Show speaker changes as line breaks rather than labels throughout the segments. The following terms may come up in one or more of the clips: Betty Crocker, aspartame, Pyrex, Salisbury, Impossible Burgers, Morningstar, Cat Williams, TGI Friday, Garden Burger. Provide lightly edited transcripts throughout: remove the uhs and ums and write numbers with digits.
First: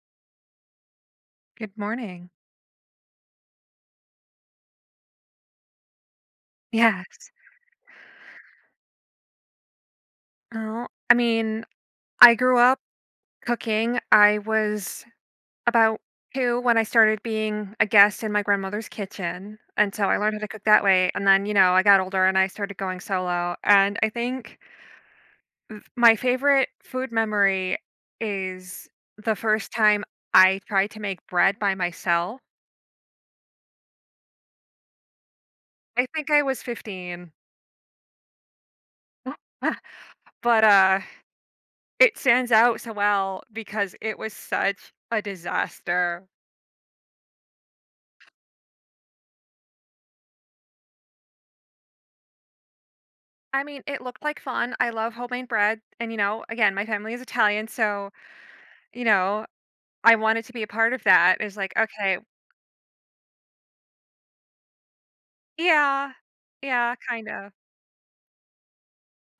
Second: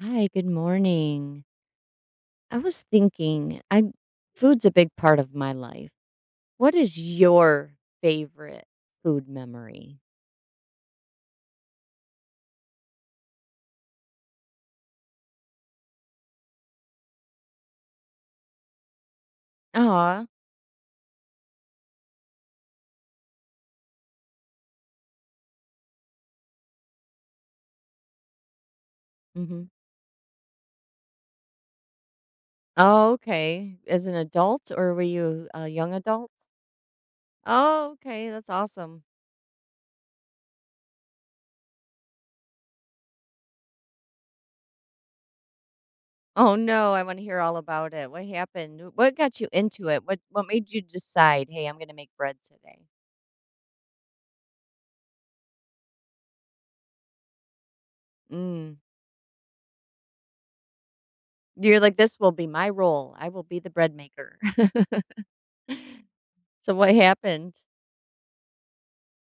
Hi, good morning.
Good morning.
I was thinking, I food's a big part of my life. What is
Yes.
your favorite food memory?
Oh, I mean, I grew up cooking. I was about two when I started being a guest in my grandmother's kitchen. And so I
Aw,
learned how to cook that way. And then, you know, I got older and I started going solo. And I think my favorite food memory is the
hmm.
first time I tried to make bread by myself.
Oh, okay. As an adult, or were you a young
I
adult?
think I was 15.
Oh, okay. That's awesome.
But it stands out so well because it was such a disaster.
Oh no, I want to hear all about it. What happened? What got you into it? What made you decide? Hey, I'm going to make bread today.
I mean, it looked like fun. I love homemade bread. And, you know, again, my family is Italian. So,
Mm.
you know, I wanted to be a part of that. It's like,
You're like, this
okay,
will be my role. I will be the bread maker.
yeah,
So what
yeah, kind of.
happened?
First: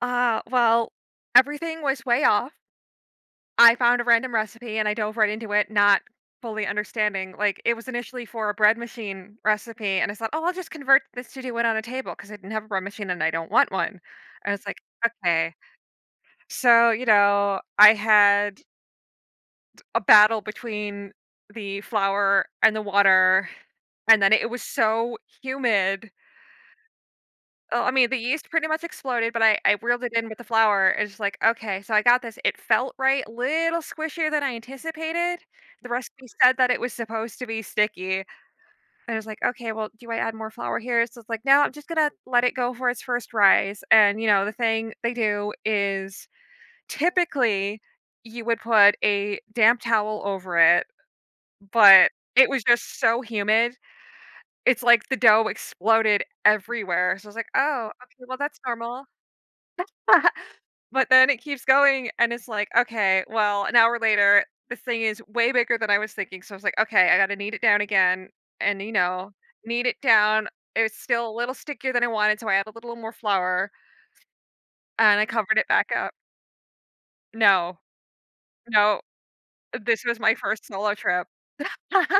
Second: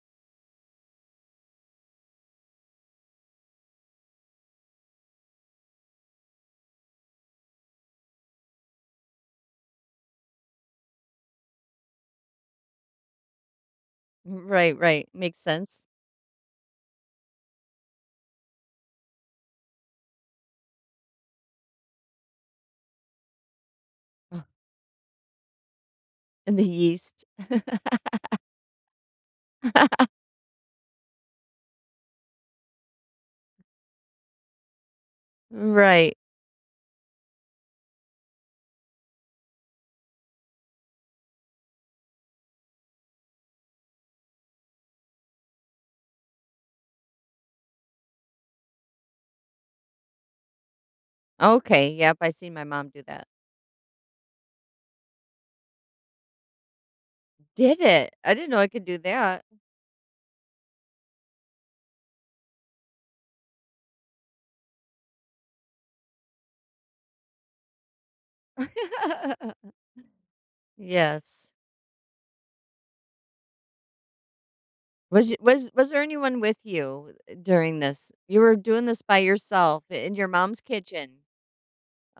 Well, everything was way off. I found a random recipe and I dove right into it, not fully understanding. Like, it was initially for a bread machine recipe. And I thought, oh, I'll just convert this to do it on a table because I didn't have a bread machine and I don't want one. And it's
Right,
like,
right. Makes
okay.
sense.
So, you know, I had a battle between the flour and the water, and then it was so humid.
And the yeast.
Oh, I mean, the yeast pretty much exploded, but I reeled it in with the flour. It's just like, "Okay, so I got this." It felt right, little squishier than I anticipated. The
Right.
recipe said that it was supposed to be sticky, and I was like, "Okay, well, do I add more flour here?" So it's like, "No, I'm just gonna let it go for its first rise." And, you know, the thing they do is typically you would put a damp towel over it.
Okay.
But
Yep. I
it
seen
was
my mom
just
do
so
that.
humid. It's like the dough exploded everywhere. So I was like,
Did
"Oh,
it?
okay,
I
well,
didn't know
that's
I could do
normal."
that.
But then it keeps going, and it's like, "Okay, well, an hour later, this thing is way bigger than I was thinking." So I was like, "Okay, I gotta knead it down again," and, you know, knead it down. It was still a
Yes.
little stickier than I wanted, so I added a little more flour, and I
Was y-
covered it
was
back
was there
up.
anyone with you
No,
during this? You were doing this
no,
by yourself
this
in
was
your
my
mom's
first solo
kitchen.
trip.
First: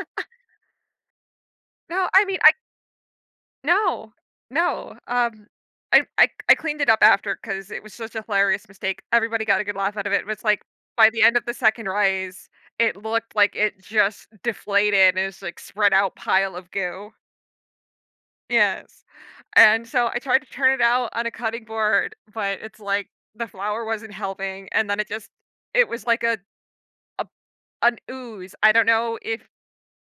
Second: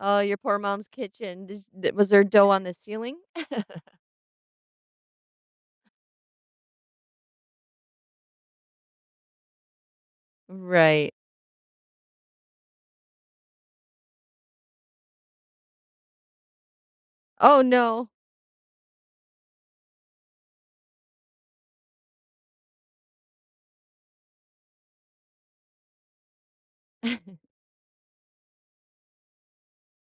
Oh, your poor mom's kitchen. Was
No,
there
I mean,
dough
I
on the ceiling?
No, no, I cleaned it up after because it was such a hilarious mistake, everybody got a good laugh out of it. It was, like, by
Right.
the end of the second rise, it looked like it just deflated and it's, like, spread out pile of goo.
Oh no.
Yes, and so I tried to turn it out on a cutting board, but it's, like, the flour wasn't helping, and then it just it was like a an ooze. I don't know if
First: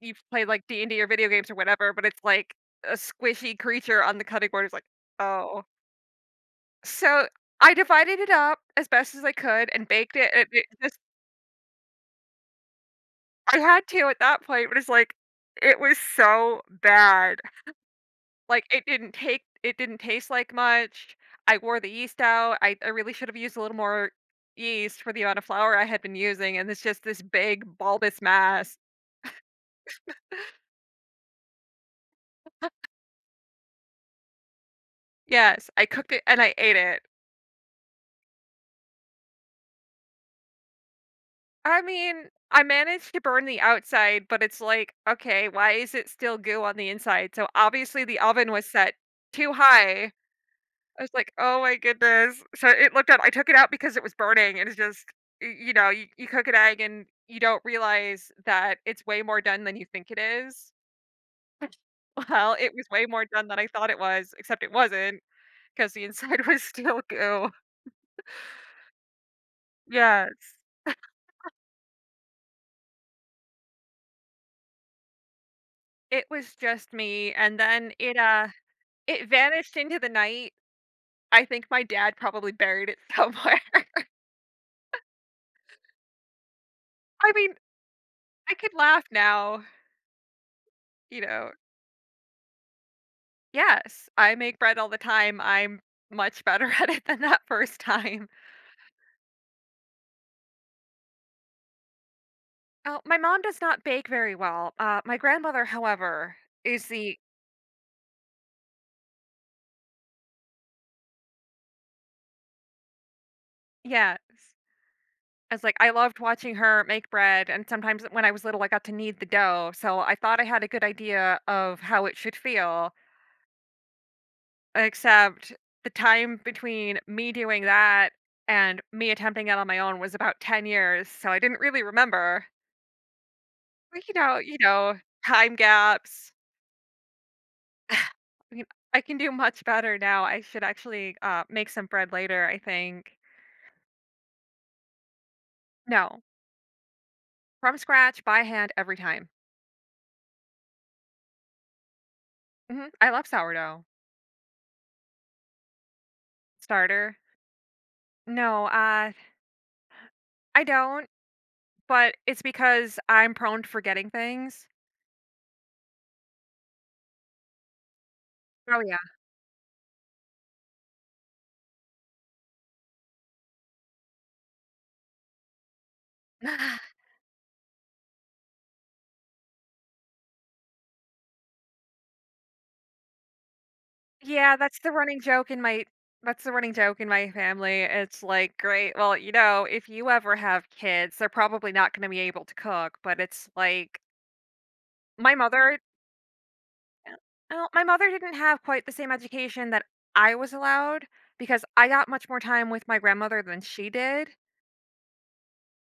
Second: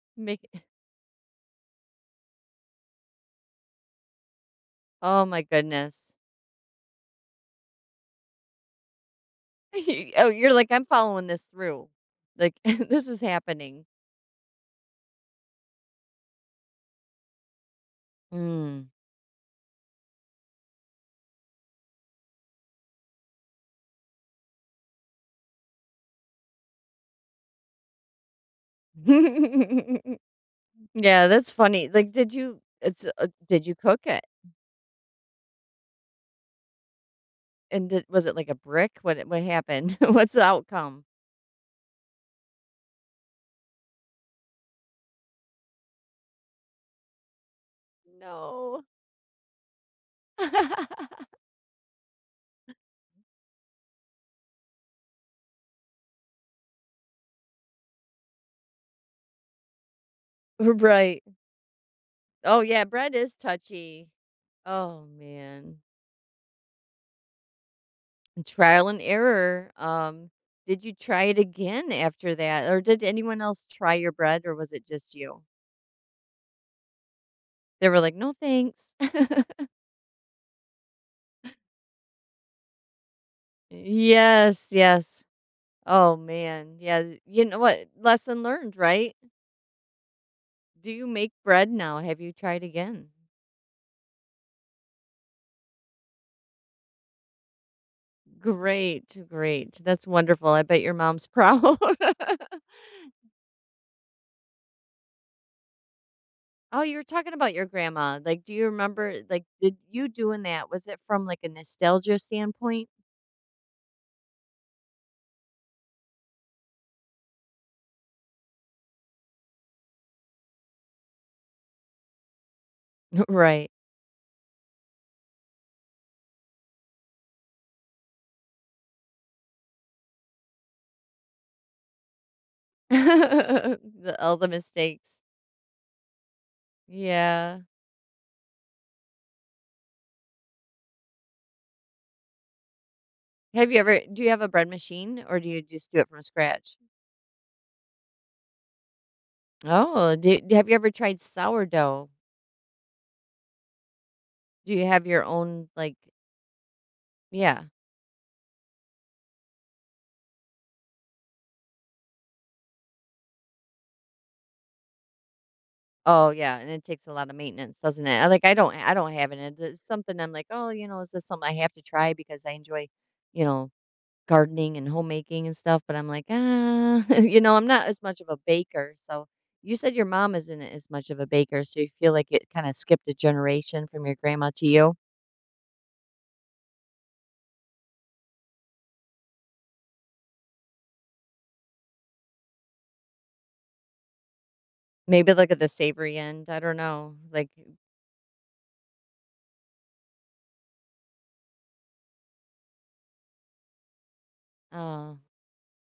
you've played,
Make.
like, D&D or video games or whatever, but it's, like, a squishy creature on the cutting board. It's like,
Oh my
"Oh."
goodness.
So, I divided it up as best as I could and
Y
baked
oh,
it, and
you're
it
like, "I'm
just
following this through. Like, this is
I
happening."
had to at that point, but it's like, it was so bad. Like,
Mm.
it didn't taste like much. I wore the yeast out. I really should have used a little more yeast for the amount of flour I had been using, and it's just this big bulbous mass.
Yeah, that's funny. Like, did you cook it?
Yes, I cooked it and I ate it.
And did was it like a brick? What happened? What's the outcome?
I mean, I managed to burn the outside, but it's like, okay, why is it still goo on the inside? So, obviously, the oven was
No.
set too high. I was like, "Oh my goodness." So it looked up I took it out because it was burning and it's just y you know, you cook an egg and you don't realize that it's way more done than you think it is.
Right.
Well,
Oh,
it
yeah,
was way
bread
more
is
done than I thought it
touchy.
was, except it
Oh,
wasn't not
man.
because the inside was still goo.
And trial and error.
Yes.
Did you try it again after that? Or did anyone else try your bread, or was it just you?
It was just me, and
They
then
were like,
it,
"No,
uh
thanks."
it vanished into the night. I think my dad probably buried it somewhere.
Yes, yes. Oh man. Yeah,
I
you
mean,
know what? Lesson
I could
learned,
laugh
right?
now,
Do you
you
make
know.
bread now? Have you tried again?
Yes, I make bread all the time. I'm much better at it than that first time.
Great, great. That's wonderful. I bet your mom's proud.
Oh, my mom does not bake very well. Uh, my grandmother, however,
Oh,
is
you were
the
talking about your grandma. Like, do you remember, like, did you doing that? Was it from like a nostalgia standpoint?
Yes. It's like, I loved watching her make bread, and sometimes when I was little, I got to knead the dough, so I thought I had a good idea of how it should feel,
Right.
except the time between me doing that and me attempting it on my own was about 10 years, so I didn't really remember. you
The, all
know
the
you know,
mistakes.
Time gaps.
Yeah.
I mean, I can do much better now. I should actually make some bread later, I think.
Have you ever, do you have a bread machine or do you just do it from
No,
scratch?
from scratch, by hand, every time.
Oh, do, have you ever tried sourdough?
Hmm I love sourdough
Do you have your own, like,
starter.
yeah.
No, I don't, but it's because I'm prone to forgetting things.
Oh, yeah, and it takes a lot of maintenance, doesn't it? I like, I don't
Oh,
I
yeah.
don't have it, and it's something I'm like, "Oh, you know, is this something I have to try because I enjoy, you know, gardening and homemaking and stuff," but I'm like, "Ah," you know, I'm not as much of a baker, so you said your mom isn't as much of a baker, so you feel like it kinda skipped a generation from your grandma
yeah,
to
that's the
you?
running joke in my. That's the running joke in my family. It's like, great. Well, you know, if you ever have kids, they're probably not going to be able to cook, but it's like
Maybe
my
look at the
mother
savory end, I don't
Uh,
know, like,
well, my mother didn't have quite the same education that I was allowed because I got much more time with my grandmother than she did.
oh.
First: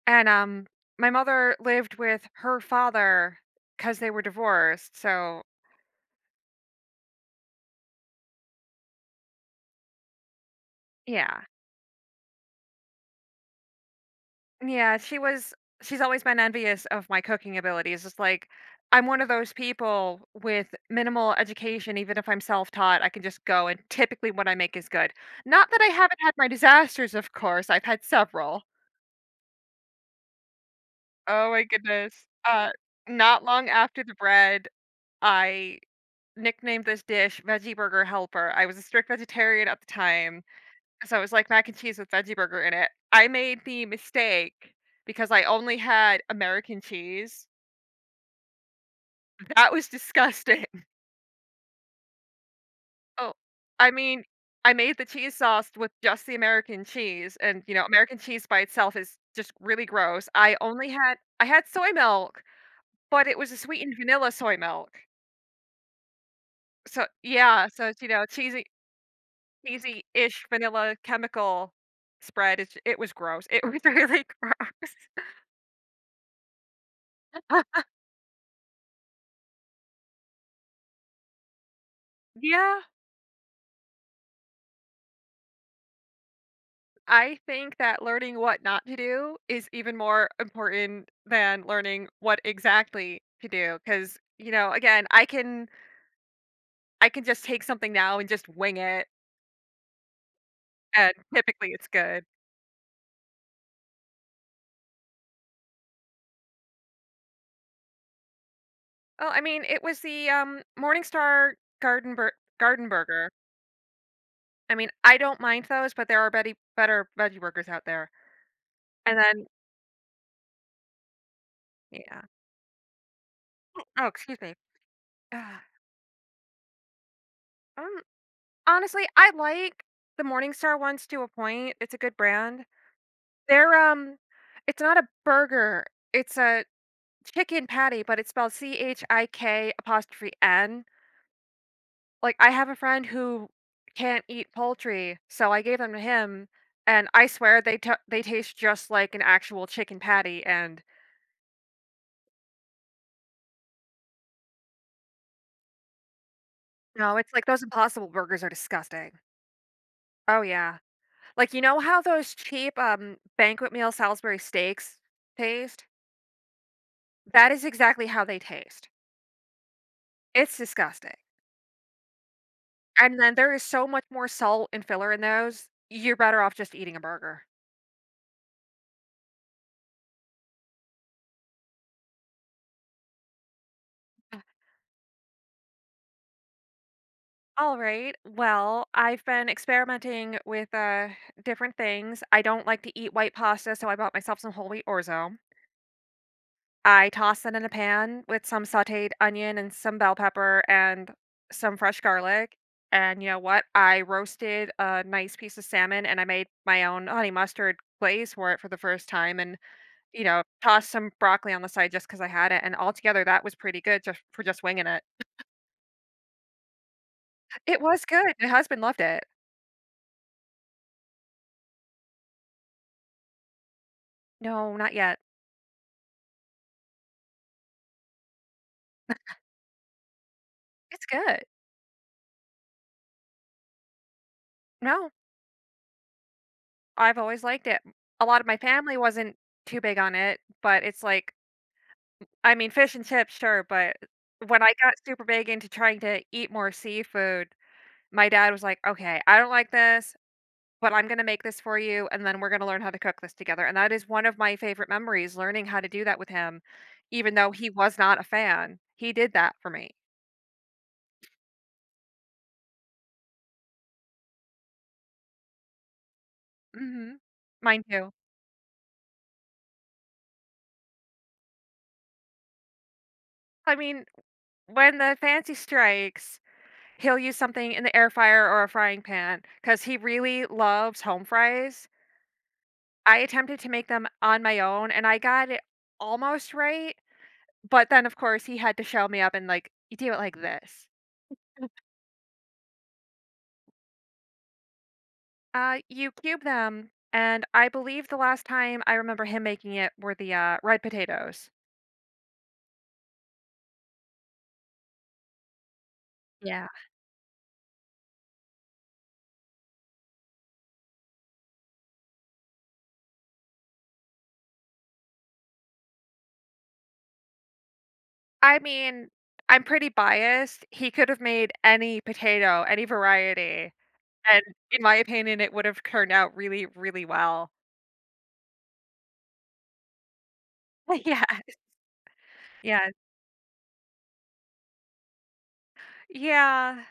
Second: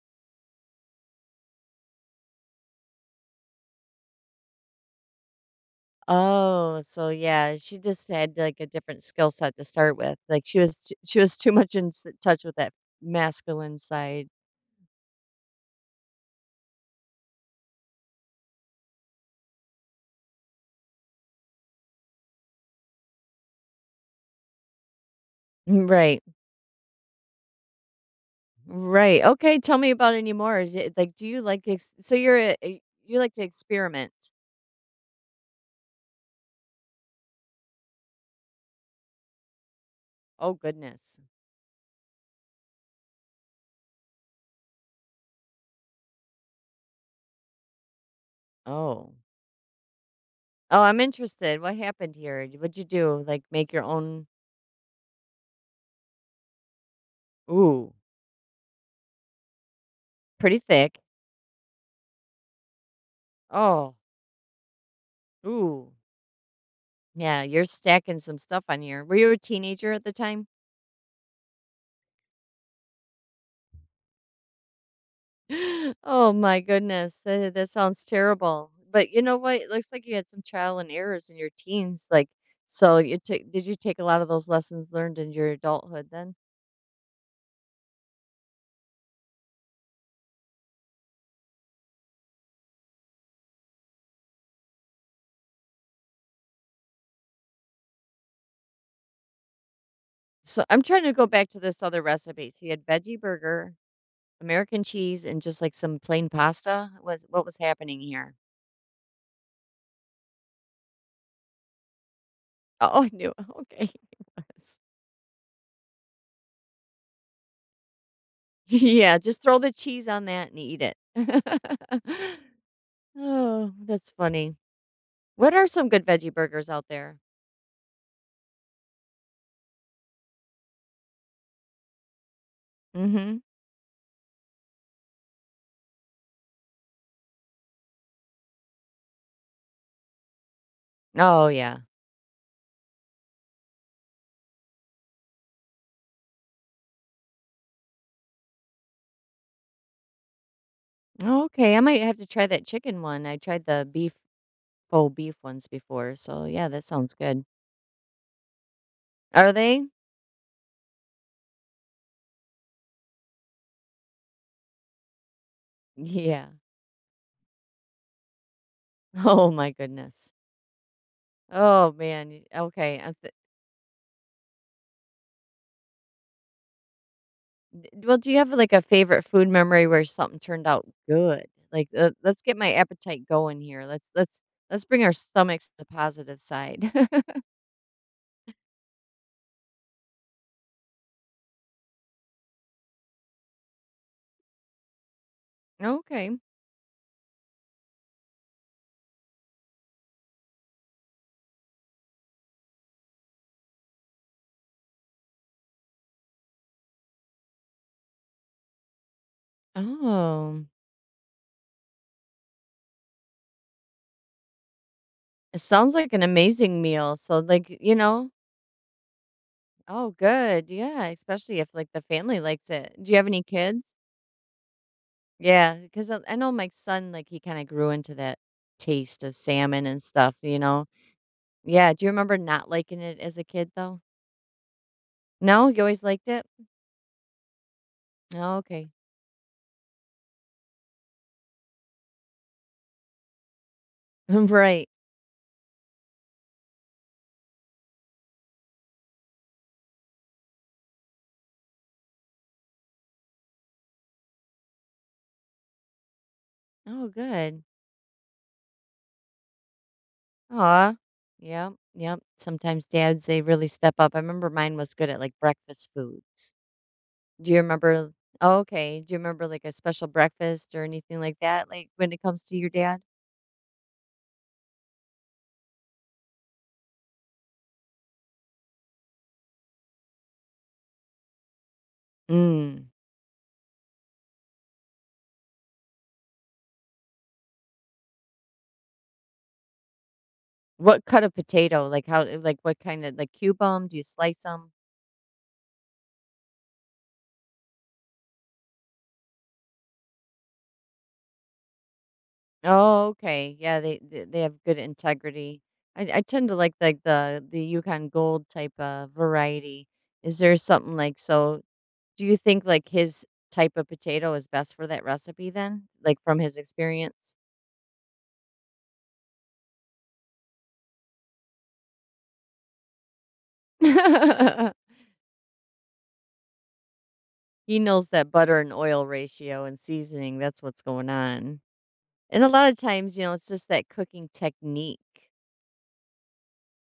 And my mother lived with her father cuz they were divorced. So,
Oh, so yeah, she just had like a different skill set to start with. Like she was
yeah.
too much in s- touch with that masculine side.
Yeah, she's always been envious of my cooking abilities. It's like I'm one of those people with minimal education. Even if I'm self-taught, I can just go and typically what I make is good. Not that
Mm,
I haven't
right.
had my disasters, of course. I've had several.
Right. Okay, tell me about any more. Is it- Like do you
Oh my
like ex- so
goodness.
you're
Uh,
you like to
not long after
experiment.
the bread, I nicknamed this dish Veggie Burger Helper. I was a strict vegetarian at the time,
Oh
so
goodness.
it was like mac and cheese with veggie burger in it. I made the mistake because I only had American cheese.
Oh.
That was disgusting.
Oh, I'm interested. What happened here? What'd you do?
Oh,
Like make your
I mean,
own.
I made the cheese sauce with just the American cheese, and you know,
Ooh,
American cheese by itself is just really gross.
pretty thick.
I had soy milk, but it was a sweetened
Oh.
vanilla soy milk.
Ooh.
So
Yeah, you're
yeah, so it's, you
stacking
know,
some stuff on here. Were you a teenager at the
cheesy-ish
time?
vanilla chemical spread. It was gross. It was really gross.
Oh my goodness, that, that sounds terrible. But you know what? It looks like you had some trial and errors in your teens. Like,
Yeah,
so you took, did you take a lot of those lessons learned in your adulthood then?
I think that learning what not to do is even more important than learning what exactly to do. Because you know, again, I can just take something now and just wing it,
So I'm trying to
and
go back to
typically
this
it's
other
good.
recipe. So you had veggie burger, American cheese, and just like some plain pasta. Was what was happening here?
Oh, I mean, it was the, Morningstar Garden Bur Garden
Oh, I
Burger.
knew. Okay, it
I
was.
mean, I don't mind those, but there are better veggie burgers out there.
Yeah,
And
just
then
throw the cheese on that and eat it.
yeah.
Oh,
Oh,
that's
excuse me.
funny. What
Ugh,
are some good veggie burgers out there?
um, honestly, I like the Morningstar ones to a point. It's a good brand.
Hmm.
They're, um it's not a burger, it's a chicken patty, but it's spelled Chik apostrophe N.
Oh, yeah.
Like, I have a friend who can't eat poultry, so I gave them to him, and I swear they taste just like an actual chicken patty, and
Oh, okay. I might have to try that chicken one. I tried the beef, faux beef ones before. So, yeah, that sounds
no, it's
good.
like those Impossible Burgers are disgusting.
Are they?
Oh, yeah. Like, you know how those cheap, banquet meal Salisbury steaks taste?
Yeah.
That is exactly how they taste.
Oh, my goodness.
It's disgusting.
Oh, man. Y- Okay. I
And
th-
then there is so much more salt and filler in those, you're better off just eating a burger.
d- Well, do you have like a favorite food memory where something turned out good? Like, let's get my appetite going here. Let's bring our stomachs to the positive side.
All right. Well, I've been experimenting with, different things. I don't like to eat white pasta, so I bought myself some whole wheat orzo.
Okay.
I toss it in a pan with some sauteed onion and some bell pepper and some fresh garlic. And you know what? I roasted a nice piece of salmon and I made my own honey mustard glaze for it for the first time and, you know,
Oh,
tossed some broccoli on the side just because I had it. And altogether, that was pretty good just for just winging it.
it sounds like an amazing meal. So, like,
It
you
was
know,
good. My husband loved it.
oh, good. Yeah, especially if like the family likes it. Do you have any kids?
No, not yet.
Yeah, because I know my son, like he kind of grew into that taste of salmon and stuff, you know?
It's good.
Yeah. Do you remember not liking it as a kid though?
No,
No, you always liked it?
I've always liked it. A lot of
Oh,
my
okay.
family wasn't too big on it, but it's like I mean, fish and chips, sure, but when I
Right.
got super big into trying to eat more seafood, my dad was like, "Okay, I don't like this, but I'm gonna make this for you, and then we're gonna learn how to cook this together." And that is one of my favorite memories, learning how to do that with him,
Oh,
even though
good.
he was not a fan. He did that for me.
Aw. Yep. Yep. Sometimes dads, they really step up. I remember mine was good at like breakfast foods.
Mhm.
Do you
Mine too.
remember? Oh, okay. Do you remember like a special breakfast or anything like that, like when it comes to your dad?
I mean, when the fancy strikes, he'll use something in the air fryer or a frying pan 'cause he really loves home fries.
Mm.
I attempted to make them on my own, and I got it almost right, but then, of course, he had to shell me up and, like, "You do it like this.
What cut of potato? Like, how like, what kind of like, cube them? Do you slice them?
You cube them," and I believe the last time I remember him making it were the, red potatoes.
Oh, okay. Yeah, they have good integrity. I tend to
Yeah.
like, the Yukon Gold type of variety. Is there something like so do you think, like, his type of potato is best for that recipe then? Like, from his experience?
I mean, I'm pretty biased. He could have made any potato, any variety, and in my opinion, it would have turned out really, really well.
He knows that butter and oil ratio and seasoning, that's what's going
Yeah.
on. And a lot of
Yeah.
times, you know, it's just that cooking technique.
Yeah.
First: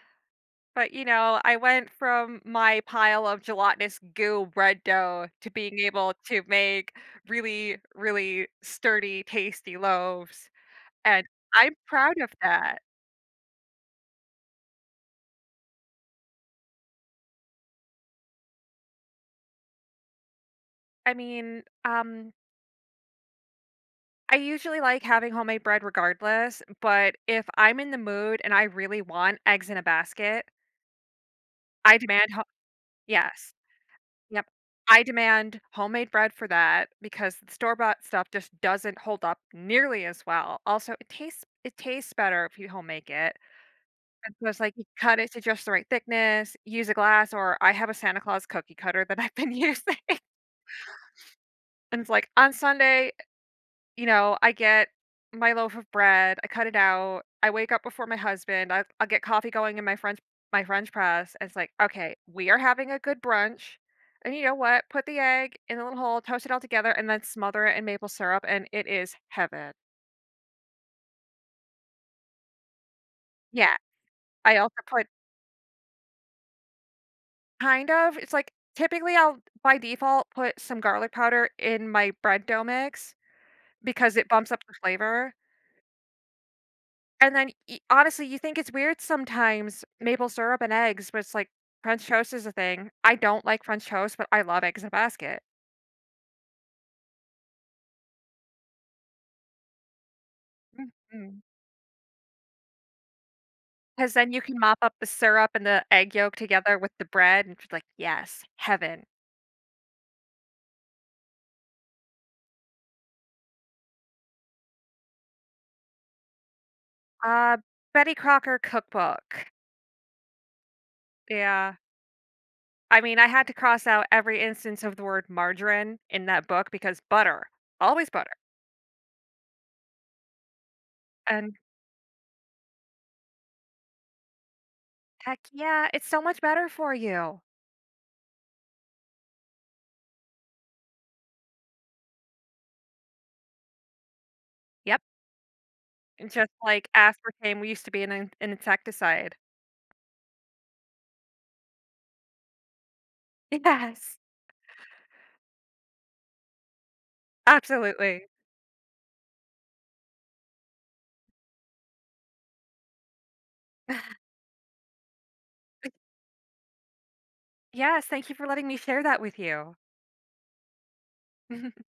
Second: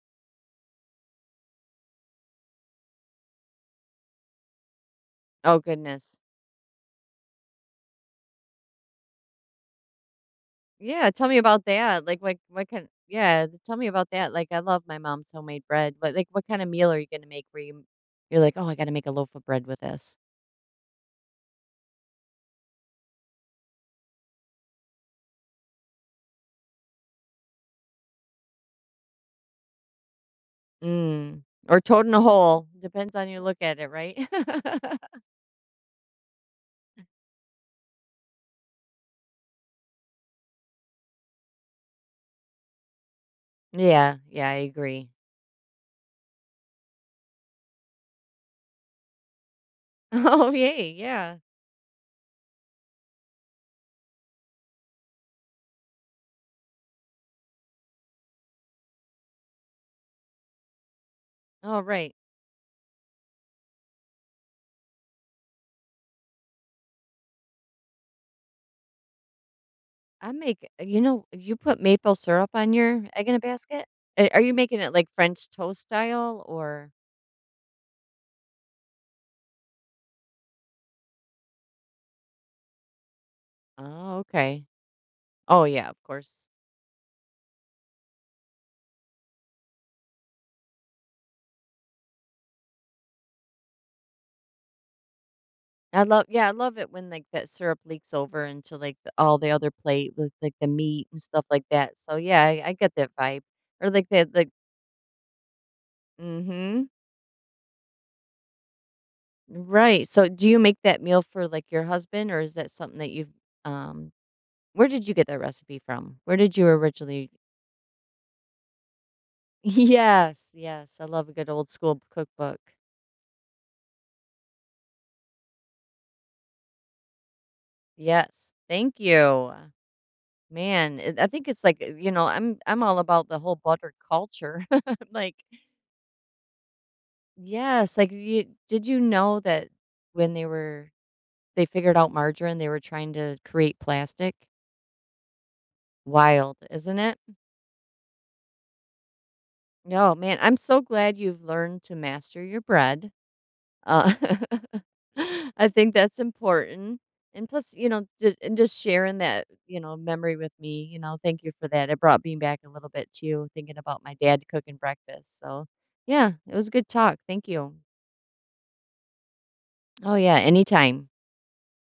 But, you know, I went from my pile of gelatinous goo bread dough to
Oh,
being able
goodness.
to make really, really sturdy, tasty loaves,
Yeah,
and
tell me about
I'm
that.
proud
Like,
of
what
that.
kind? Yeah, tell me about that. Like, I love my mom's homemade bread, but like, what kind of meal are you gonna make where you you're like, oh, I gotta make a loaf of bread with this,
I mean, I usually like having homemade bread regardless, but if I'm in the mood and I really want eggs in a basket,
mm. Or
I
toting a
demand ho
hole. Depends on you
Yes.
look at it, right?
Yep. I demand homemade bread for that because the store-bought stuff just doesn't hold up nearly as well. Also, it tastes better if you homemade it.
Yeah,
And
yeah,
so
I
it's like you
agree.
cut it to just the right thickness, use a glass, or I have a Santa Claus cookie cutter that I've been using.
Oh, yay, yeah.
And it's like on Sunday you know, I get my loaf of bread, I cut it out, I wake up before my husband, I'll get coffee going in my French press. And it's like,
All right.
okay, we are having a good brunch. And you know what? Put the egg in a little hole, toast it all together, and then smother it in maple syrup, and it is heaven.
I make you know you put maple syrup on your egg in a
Yeah.
basket. A- Are you
I also
making it
put
like French toast style or?
kind of, it's like typically I'll by default put some garlic powder in my bread dough mix because
Oh,
it bumps up
okay.
the flavor.
Oh yeah, of course.
And then, y honestly, you think it's weird sometimes, maple syrup and eggs, but it's like French toast is a thing. I don't like French toast, but I love eggs in a basket.
I love yeah, I love it when, like, that syrup leaks over into, like, the all the other plate with, like, the meat and
Because
stuff like that, so, yeah, I get that vibe, or, like,
then
that,
you
like
can mop up the syrup and the egg
mm
yolk together
mhm,
with the bread, and it's like, yes, heaven.
right, so, do you make that meal for, like, your husband, or is that something that you've, um where did you get that recipe from? Where did you originally
Uh, Betty Crocker cookbook.
Yes, yes, I love a good old
Yeah.
school cookbook.
I mean, I had to cross out every instance of the word margarine in that book because butter, always butter,
Yes, thank you. Man, it I think
and
it's like, you know, I'm all about the whole butter culture, like,
heck yeah, it's so much better for you.
yes, like, you did you know that when they were they figured out margarine, they were trying to create plastic?
Yep. And just
Wild,
like
isn't it?
aspartame we used to be an insecticide.
No, man, I'm so glad you've learned to master your bread. Uh,
Yes.
I think that's important, and plus, you know,
Absolutely.
just sharing that, you know, memory with me, you know, thank you for that. It brought me back a little bit too, thinking about my dad cooking breakfast, so, yeah, it was a good talk, thank you.
Yes, thank you for letting me share that with you.
Oh, yeah, anytime.